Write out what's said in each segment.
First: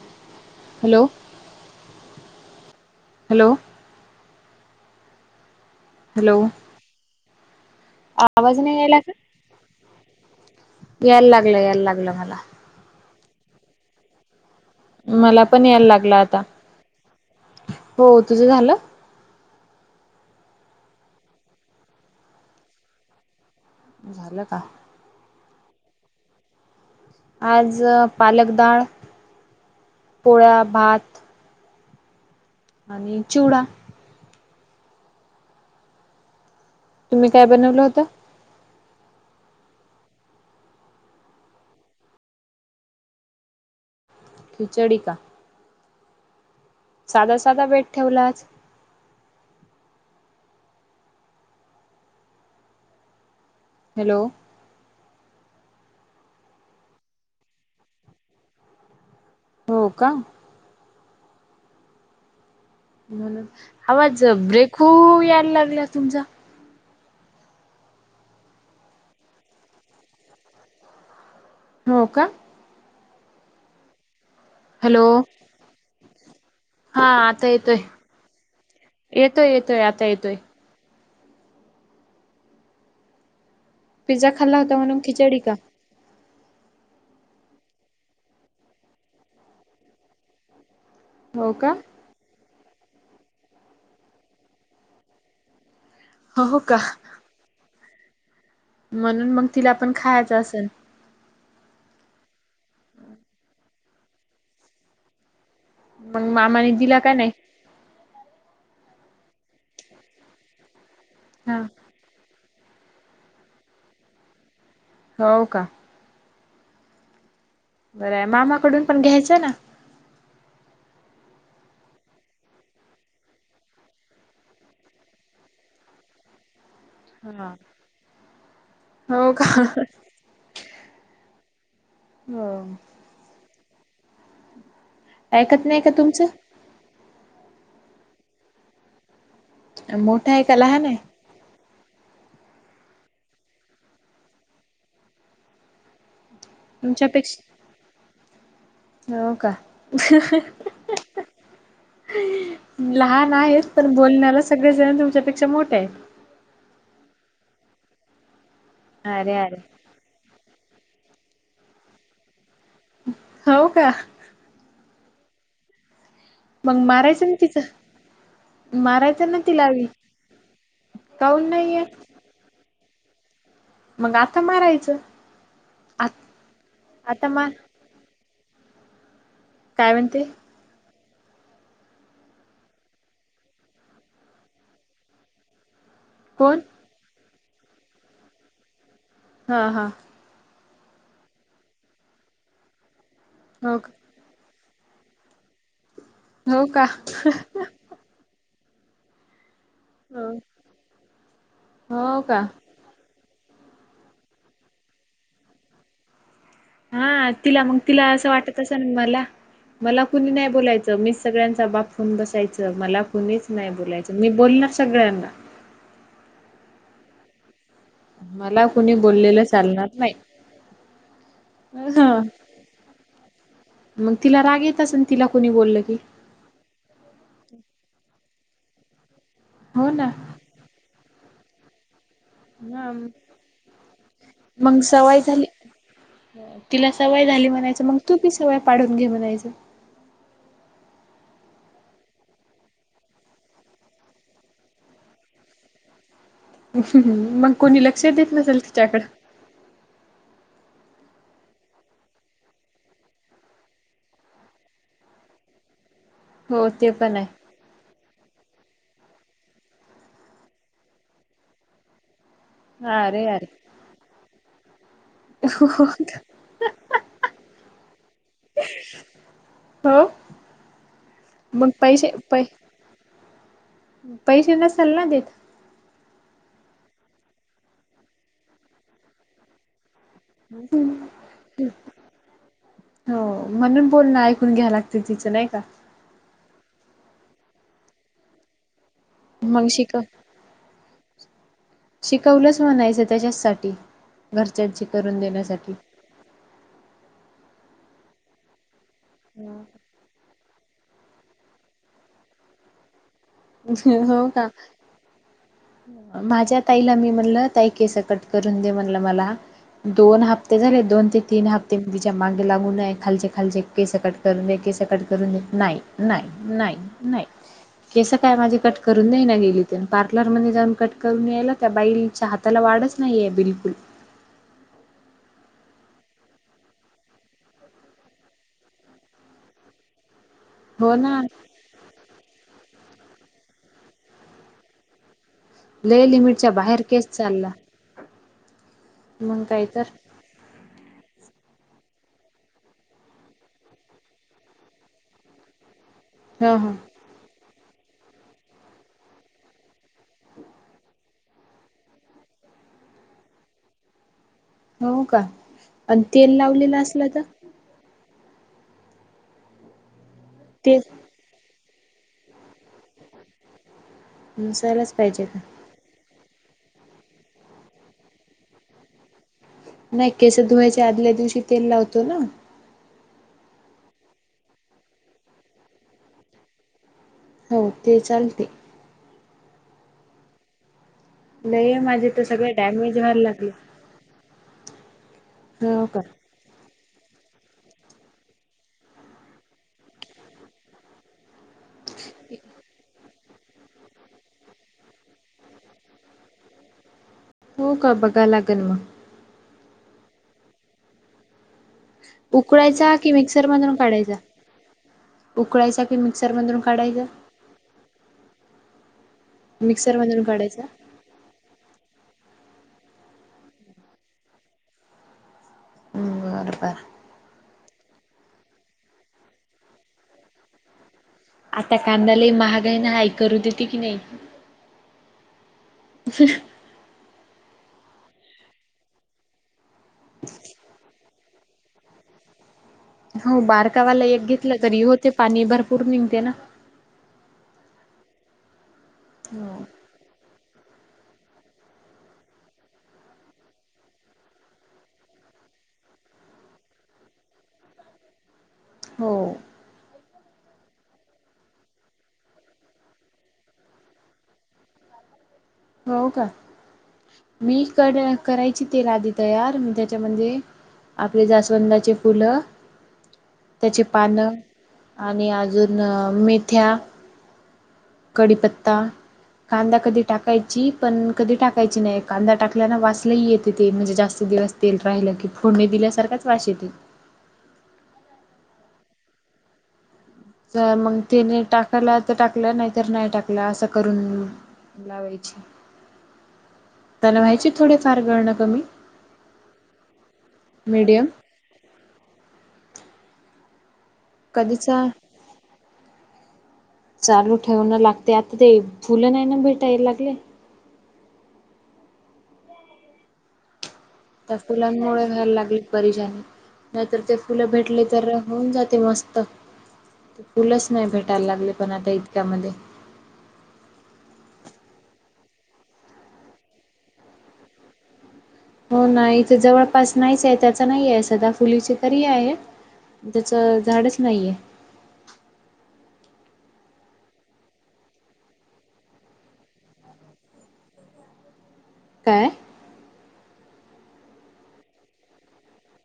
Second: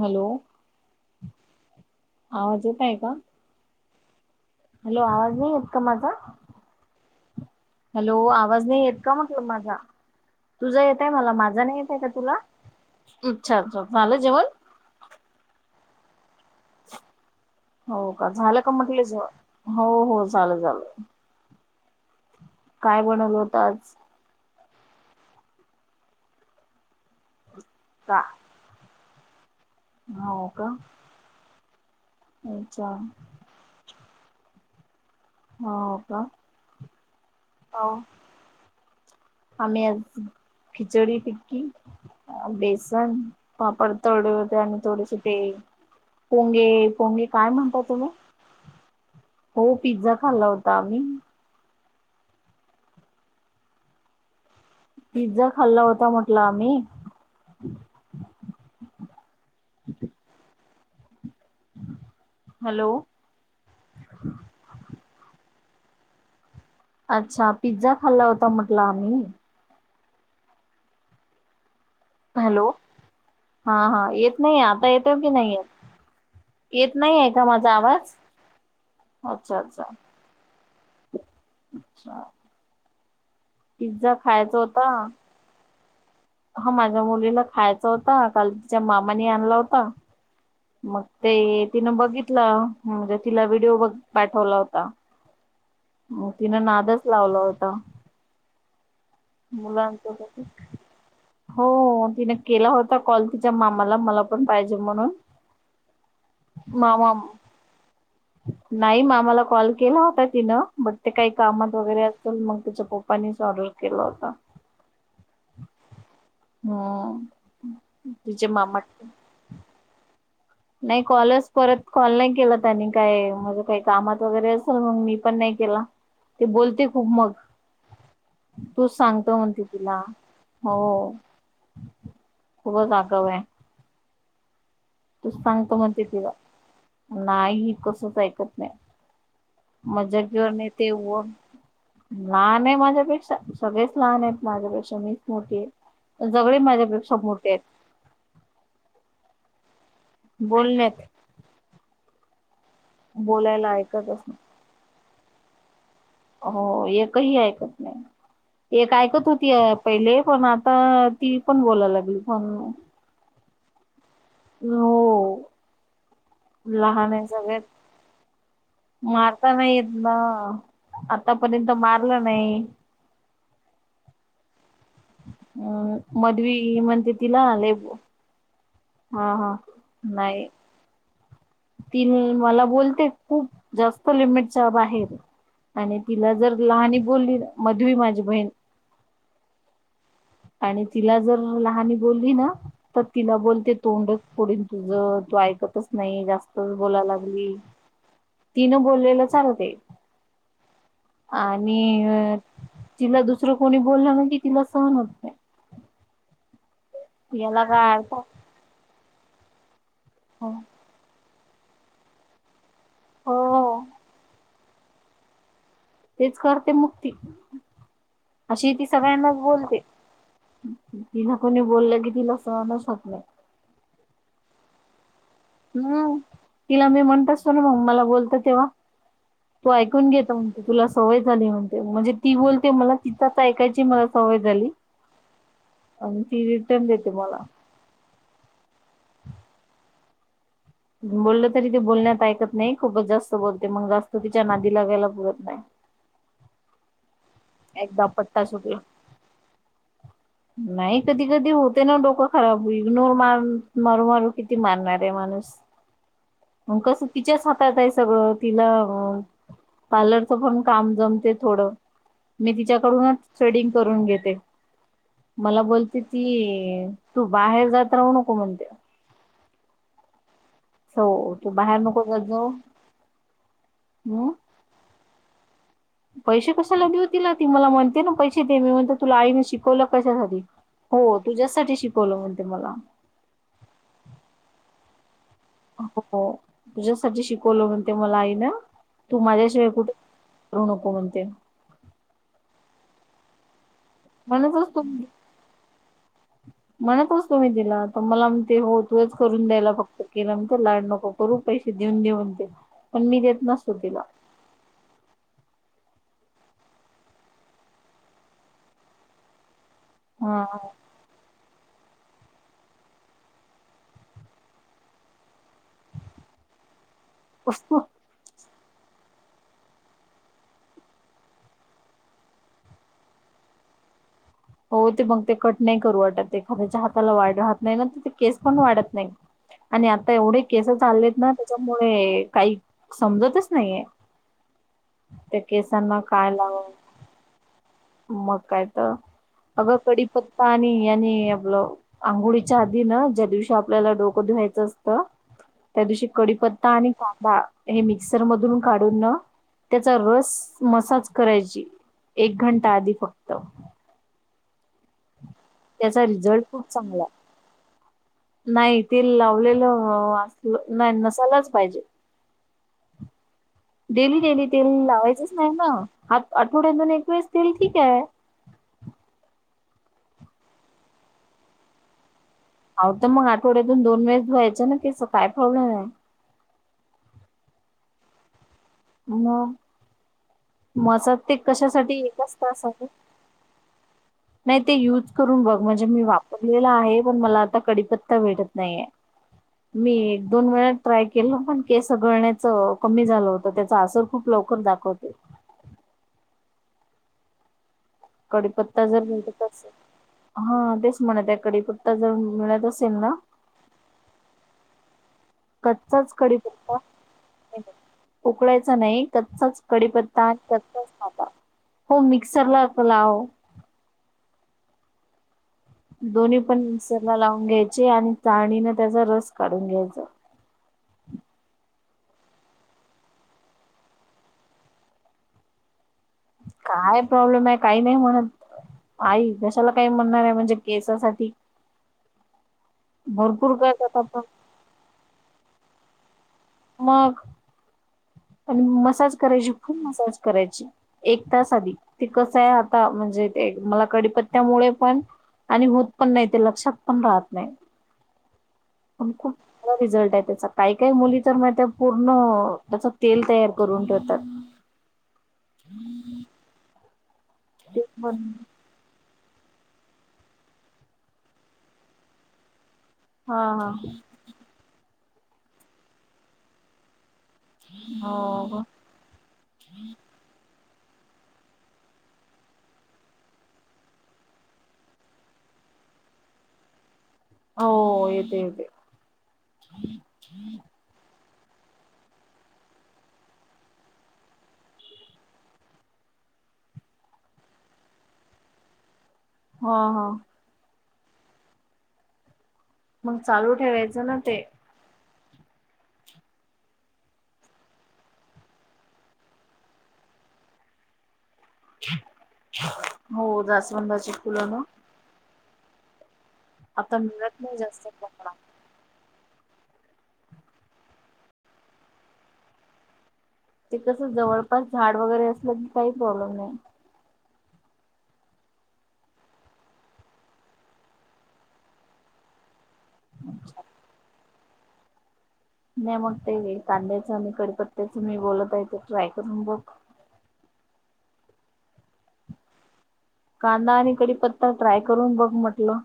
Hello. Hello आवाज येत आहे का? हॅलो. हॅलो आवाज नाही येत का माझा? हॅलो हॅलो आवाज नाही येत का म्हटलं माझा? तुझा येतय यायला मला लागलं माझा नाही यायला येतय का लागलं तुला? मला. अच्छा- अच्छा झालं जेवण? मला पण यायला लागल आता. हो का झालं का म्हटले जेवण? हो -हो झालं -झालं. काय बनवल होत आज? झालं का? आज का पालकदाळ, हो पोळ्या, का भात. अच्छा आणि चिवडा. हो का. तुम्ही काय बनवलं हो होत? आम्ही आज खिचडी, टिक्की. बेसन, पापड तडले होते आणि खिचडी का? थोडेसे ते पोंगे पोंगे साधा काय साधा म्हणता बेत तुम्ही? ठेवला आज. हो पिझ्झा खाल्ला होता आम्ही. हॅलो पिझ्झा खाल्ला होता म्हटल आम्ही. हो का? [inaudible] हलो. म्हणून, आवाज अ ब्रेक हू यायला लागला तुमचा. अच्छा पिझ्झा खाल्ला होता म्हटल आम्ही. हो का. हॅलो हा- हा येत नाही, आता हॅलो येते की नाही येत. येत हा नाही आहे का आता माझा येतोय. आवाज? येतोय अच्छा येतोय -अच्छा. आता येतोय. अच्छा. पिझ्झा खाल्ला खायाचा होता. म्हणून खिचडी का? हा माझ्या मुलीला खायाचा होता, काल तिच्या मामानी आणला होता, मग हो ते का? तिनं बघितलं, म्हणजे तिला व्हिडिओ बघ- पाठवला होता. हो तिनं नादच लावला होता. म्हणून मंग तिला पण मुलांच खायचं असन. हो -हो तिने केला होता कॉल तिच्या मामाला मला पण पाहिजे म्हणून. मग मामाने दिला का मामाम नाही नाही म मामाला कॉल केला होता तिनं, बट ते काही हा कामात वगैरे अस पण मग तिच्या पप्पानेच ऑर्डर केला होता. हो का. ह्म्म. बराय मामाकडून पण घ्यायचं ना. नाही कॉलस परत कॉल नाही केला त्यांनी काय, म्हणू [unintelligible] काही कामात वगैरे असेल मग मी पण नाही केला. ती बोलते खूप मग, हा तूच हो सांगतो का म्हणते तिला. हो, हो खूपच आगव आहे. तूस ऐकत सांगतो नाही का म्हणते तिला, तुमचं नाही ही कसच ऐकत नाही. मोठं मजाक आहे वर का लहान नेते आहे व [unintelligible] लहान आहे माझ्यापेक्षा, सगळेच लहान आहेत माझ्यापेक्षा मीच मोठी आहे. जगळे माझ्यापेक्षा मोठे तुमच्यापेक्षा आहेत. हो का. बोलण्यात [inaudible] लहान आहेत बोलायला पण ऐकतच बोलण्याला सगळेजण तुमच्यापेक्षा मोठे आहेत. हो एकही ऐकत नाही, एक ऐकत अरे होती‌ अरे अ पहिले पण आता ती पण बोलायला लागली फोन हो का. नो [unintelligible] मंग आहे मारायचं ना तिचं. सगळ्यात मारायचं ना मारता तिला नाही बी येत ना काऊन आतापर्यंत नाहीये मारलं नाही. मग आता मारायचं. आ अम मधवी म्हंते आता तिला मार लेबू हा हा काय म्हणते? नाही ती मला बोलते खूप जास्त लिमिटच्या बाहेर. आणि तिला जर कोण लहानी बोलली मधवी माझी बहीण हा हा. आणि तिला जर लहानी बोलली ना तर तिला बोलते हो का तोंडच फोडीन तुझ तू ऐकतच नाही हो जास्तच का बोलायला लागली. तिनं बोललेलं चालतय हो आणि का तिला दुसरं कोणी बोलल ना की तिला सहन होत नाही हा तिला याला मंग काय तिला अर्थ असं वाटत असन मला मला कुणी नाही बोलायचं मी सगळ्यांचा बाप हून बसायचं मला कुणीच नाही हो बोलायचं मी बोलणार सगळ्यांना तेच करते मुक्ती, मला अशी ही ती कुणी सगळ्यांनाच बोललेलं बोलते. चालणार नाही तिला कोणी बोललं ह की तिला सहनच होत नाही. मंग तिला राग येत असन? तिला कोणी बोल हम्म तिला मी म्हणत असतो ना मग मला बोलत तेव्हा तू हो ऐकून ना घेतो तुला सवय झाली म्हणते म्हणजे ती बोलते मला तिथच ऐकायची मला सवय झाली मंग सवय झाली. आणि ती रिटर्न तिला देते सवय मला. झाली म्हणायचं मंग तू बी सवय पाडून घे म्हणायच. बोललं तरी ते बोलण्यात ऐकत नाही खूपच जास्त बोलते मंग जास्त तिच्या नादी लागयला पुरत नाही. मग कोणी लक्ष एकदा देत पट्टा नसेल सुटला. तिच्याकडं. [inaudible] नाही कधी कधी होते ना डोकं खराब इग्नोर मार मारू मारू किती मारणार आहे माणूस? हो अक ते पण आहे चकीच्याात ात आहे सगळं तिला पार्लरचं पण काम जमते थोडं मी तिच्याकडूनच अरे ट्रेडिंग करून घेते मला बोलते ती अरे तू बाहेर जात राहू नको म्हणते अछा हम हो तू बाहेर नको कर जाो पैसे नसाल ना देत पैसे कशाला देऊ त ना ती मला म्हणते ना पैसे दे मी म्हणत तुला आईने शिकवलं कशासाठी हो तुझ्यासाठी शिकवलं म्हणते मला हो म्हणून बोलणं ऐकून घ्या लागते तिचं नाही का हो तुझ्यासाठी शिकवलं म्हणते मला आई ना तू मग माझ्याशिवाय कुठे शिक करू नको म्हणते शिकवलंच म्हणायचं त्याच्यासाठी घरच्यांची करून देण्यासाठी म्हणत होस तुम्ही तिला तर मला ते होतोयच करून द्यायला फक्त केलं म्ह लाड नको करू पैसे देऊन देऊन ते पण मी ते हो का माझ्या ताईला मी म्हणलं ताई केस कट करून दे म्हणलं मला दोन हा हप्ते झाले दोन ते तीन हप्ते ते तिच्या मागे लागू नये खालचे खालचे केस कट करून दे केस कट करून द नाही नाही नाही नाही कस्त जस काय माझी कट करून ने नाही गेली ते पार्लरमध्येध्ये जाऊन कट करून यायला त्या बाईलच्या हात त्याला वाढच नाहीये, बिलकुल. हो. ते मग ते कट नाही करू वाटत. ते एखाद्याच्या हाताला वाढ राहात नाही ना. त ते केस पण वाढत नाहीत. आणि आता एवढे केस चाललेत ना. त्याच्यामुळे, काही समजतच नाहीय. त्या केसांना लय काय, लिमिटच्या लावाव? बाहेर केस चालला. मग काय तर. मग काही अगं तर कडीपत्ता आणि -आणि आपलं आंघोळीच्या आधीन. ज्या दिवशी, आपल्याला डोकं धुवायचं असतं. त्या दिवशी हा कडीपत्ता आणि कांदा. हे मिक्सर मधून काढून न त्याचा रस मसाज करायची. एक घंटा आधी फक्त. हा हो का आणि त्याचा तेल रिझल्ट खूप लावलेलं चांगला. असलं तर नाही तेल लावलेलं असल, तेल नाही नस लाच पाहिजे. डेली - डेली तेल, नसायलाच पाहिजे लावायचंच का? नाही ना. आठ - आठवड्यातून एक वेळेस तेल ठीकय. नाही. केस धुवायच्या, आदल्या दिवशी तेल लावतो ना. आव त मग, आठवड्यातून दोन वेळेस धुवायच ना केस. काय प्रॉब्लेमय? हो, ते चालते. मग. मसाज ते कशासाठी? एकाच तासाच. जायला लागले. नाही ते युज करून बघ. हो म्हणजे का मी वापरलेला आहे. पण मला आता कडीपत्ता भेटत नाहीये. मी एक - दोन वेळा ट्राय केलं पण. केस सगळण्याच कमी झालं होत. त्याचा आसर खूप लवकर दाखवतय. हो, का? बग कडीपत्ता जर भेटत असेल. हा, तेच म्हणतय, कडीपत्त त्ता जर मिळत असेल उकळायचा कि ना. मिक्सर मधून काढायचा. उकळायचा की कच्चाच, मिक्सर मधून कडीपता. काढायचा उकळायचा नाही. कच्चाच मिक्सर कडीपत्ता मधून आणि काढायचा. कच्चाच कांदा. हो, मिक्सरलाच लाव. दोन्ही बरं पण बर. मिक्सरला लावून घ्यायचे. आणि चाळणीन त्याचा रस काढून घ्यायचा. आता कांदा लय महागाय. न आई करू देती की, नाही? ह. काय प्रॉब्लेमय, काही नाही म्हणत. आई, कशाला काही म्हणणारय. म्हणजे केसासाठी. हो भरपूर करतात बारकावाला आपण एक घेतलं तरी होते. पाणी भरपूर निघते ना. मग, आणि मसाज करायची. फुल मसाज करायची. एक तास आधी. ते कसंय आता. म्हणजे ते मला कडीपत्त्यामुळे पण आणि होत पण नाही. ते लक्षात पण राहत नाही. आणि हो खूप [unintelligible] रिझल्टय त्याचा. काय - काय मुली तर मग त्या पूर्ण, त्याच तेल तयार करून ठेवतात. हो का. मी ते कड- पण करायची. तेल आधी तयार. मी त्याच्यामध्ये, आपले जास्वंदाचे फुलं हा त्याची पानं. आणि अजून मेथ्या हा हो कढीपत्ता कांदा कधी टाकायची. पण कधी टाकायची नाही. कांदा टाकल्या ना वास लइ येते ते. म्हणजे जास्त दिवस तेल राहिलं की. फोडणी दिल्यासारखाच वाश येतय. हो. येते- येते. मग ते न टाकायला तर टाकलं, नाही तर नाही टाकला. असं करून लावायची. त्यानं व्हायचे थोडे - फार गळणं कमी. हा, हा. मीडियम मंग चालू ठेवायचं ना ते कधीचाय चालू ठेवणं लागते आता ते फुलं नाय ना भेटायल लागले हो जास्वंदाची त्याचं फुलं ना फुलांमुळे व्हायला लागली परेशानी आता नायतर ते मिळत फुलं नाही भेटले जास्त तर प्रमाणात होऊन जाते मस्त ती फुलच नाय भेटायला लागले पण आता इतक्यामध्ये ते कस जवळपास झाड वगैरे असलं की काही प्रॉब्लेम नाही. हो ना इथ जवळपास नाहीच आहे त्याचा नाहीये सदा फुलीची तरी आहे. त्याच झाडच नाहीये. नाय मग ते कांद्याचं आणि कडपत्त्याचं मी बोलत आहे ते ट्राय करून बघ. काय? कांदा आणि कडीपत्ता ट्राय करून बघ म्हटलं.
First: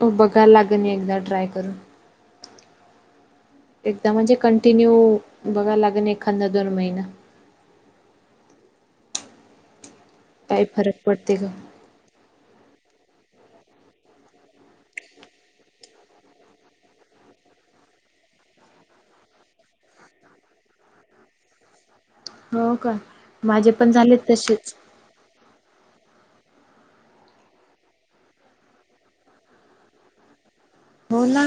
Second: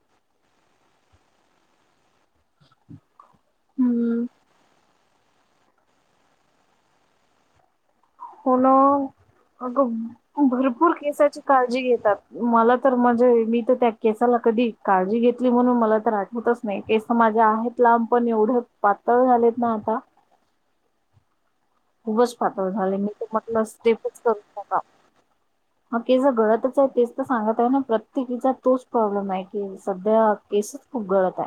तू बघायला लाग मी एकदा ट्राय करून एकदा हम्म म्हणजे कंटिन्यू बघाय लागन एखादा दोन महिना होन अग काही भरपूर फरक पडते केसाची का काळजी घेतात. मला तर म्हणजे मी तर त्या केसाला कधी काळजी घेतली म्हणून मला तर आठवतच नाही केस माझ्या आहेत लांब पण एवढे पातळ झालेत ना आता खूपच पातळ हो का झाले मी ते म्हटलं माझे पण झाले स्टेपच करू तसेच टाका. ह केस घडतच आहे तेच तर सांगत आहे ना प्रत्येकीचा तोच प्रॉब्लेम आहे की सध्या केस हो ना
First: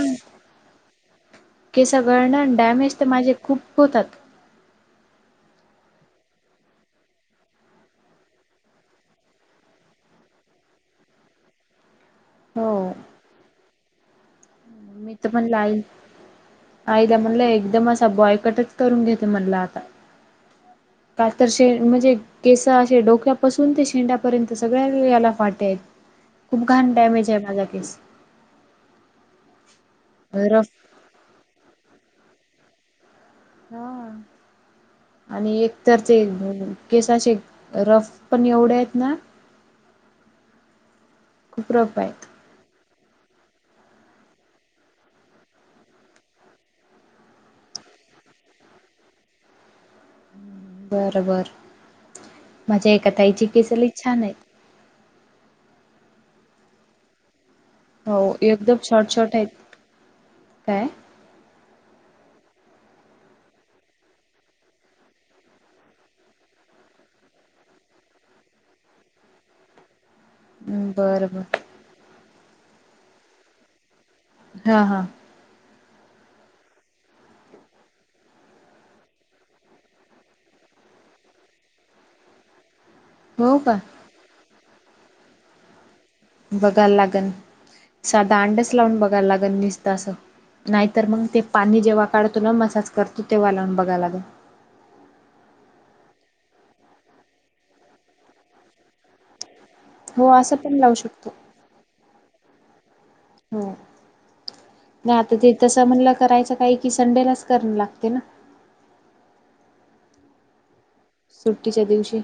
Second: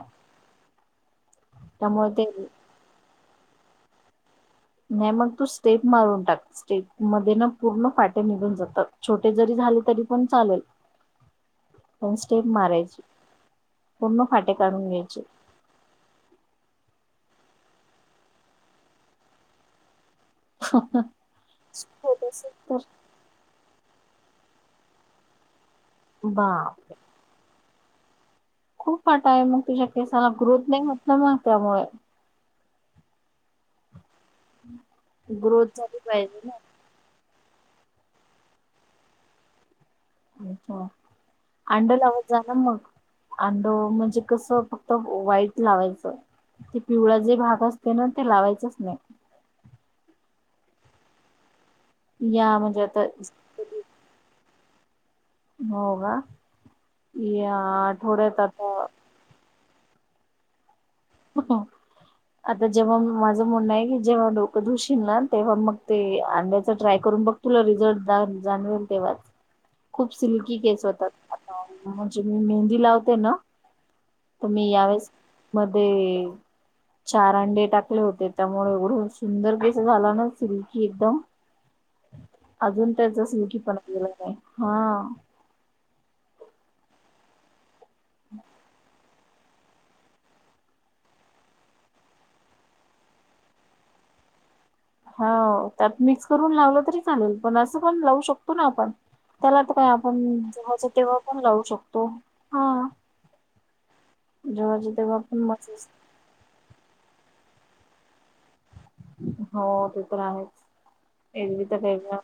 केस त्यामुळे ते गळण अनं डॅमेज तर माझे खूप होतात. नाय मग तू स्टेप मारून टाक. सेट मध्ये ना पूर्ण फाटे निघून जातात छोटे जरी झाले तरी पण चालेल. पण स्टेप हो मारायची पूर्ण फाटे काढून घ्यायचे आई आईला म्हणलं एकदम असा बॉयकटच करून घेते म्हणल आता कातरशे म्हणजे छोटेसे. केस तर असे डोक्या पासून ते शेंड्यापर्यंत सगळ्या याला फाट आहेत खूप घाण बापरे डॅमेज आहे माझा केस खूप फाटा आहे मग तुझ्या केसाला ग्रोथ रफ नाय होत ना मग त्यामुळे हा आणि ग्रोथ झाली एकतरचे एक पाहिजे ना [unintelligible] केस असे रफ पण एवढे आहेत ना अच्छा खूप अंड रफ लावय आहेत. जा नं मग अंड म्हणजे कसं फक्त वाईट लावायचं. ते पिवळा जे भाग असते ना ते लावायचच नाय. बर बर या म्हणजे माझ्या आता एका ताईची केस लय छान येत. हो कां या आट - हो एकदम शॉर्ट शॉर्ट आहेत काय? [inaudible] आता जेव्हा माझं म्हणणं आहे की जेव्हा डोकं धुशील ना तेव्हा मग ते अंड्याच ट्राय करून बघ. तुला रिझट द जाणवेल तेव्हाच खूप सिल्की केस बरं होतात बर म्हणजे मी मेहंदी लावते ना त मी हा हा यावेळेस मध्ये चार अंडे टाकले होते त्यामुळे एवढं सुंदर केस झाल ना सिल्की एकदम अजून त्याच स्लील्की हो का पणा गेलाय नाय हा बघायला लागन साधा अंडच लावून बघायला लागन निसत असं नायतर मंग ते पाणी जेव्हा काढतो ना मसाज करतो तेव्हा लावून बघायला लागनं. हो त्यात मिक्स करून लावलं तरी चालेल पण असं पण लावू शकतो ना आपण. त्याला त काय आपण हो असं पण जेवाच लावू तेव्हा शकतो पण लावू शकतो हा हो जेव्हाच्या नाय तेव्हा आता पण ते मस्त तस हाय असत. म्हणल्यावर करायचं काय की संडे लाच करण लागते ना हो ते तर आहेच एक तर सुट्टीच्या व दिवशी.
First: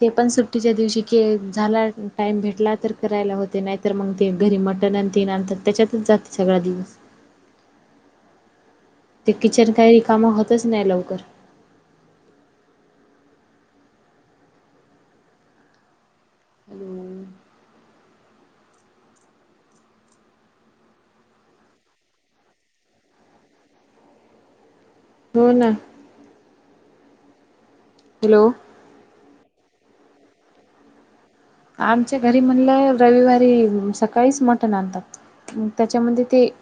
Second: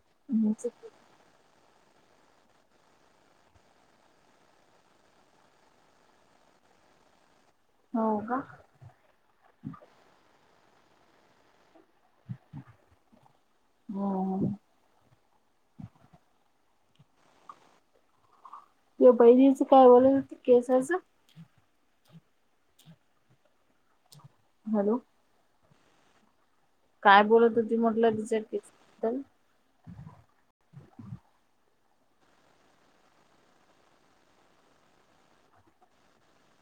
ते पण सुट्टीच्या दिवशी क झाला टाईम भेटला तर करायला होते नाहीतर मग ते घरी मटन आण तेनंतर त्याच्यातच जाते सगळा दिवस हो का ते किचन काही र काम होतच नाही लवकर हम् अून किंवा बहिणीचं काय बोलत केसाचं हॅलो हो ना काय बोलत हो त म्हटलं हॅलो. तिच्याद्दल आमच्या घरी म्हणलं रविवारी सकाळीच मटण आणतात त्याच्यामध्ये ते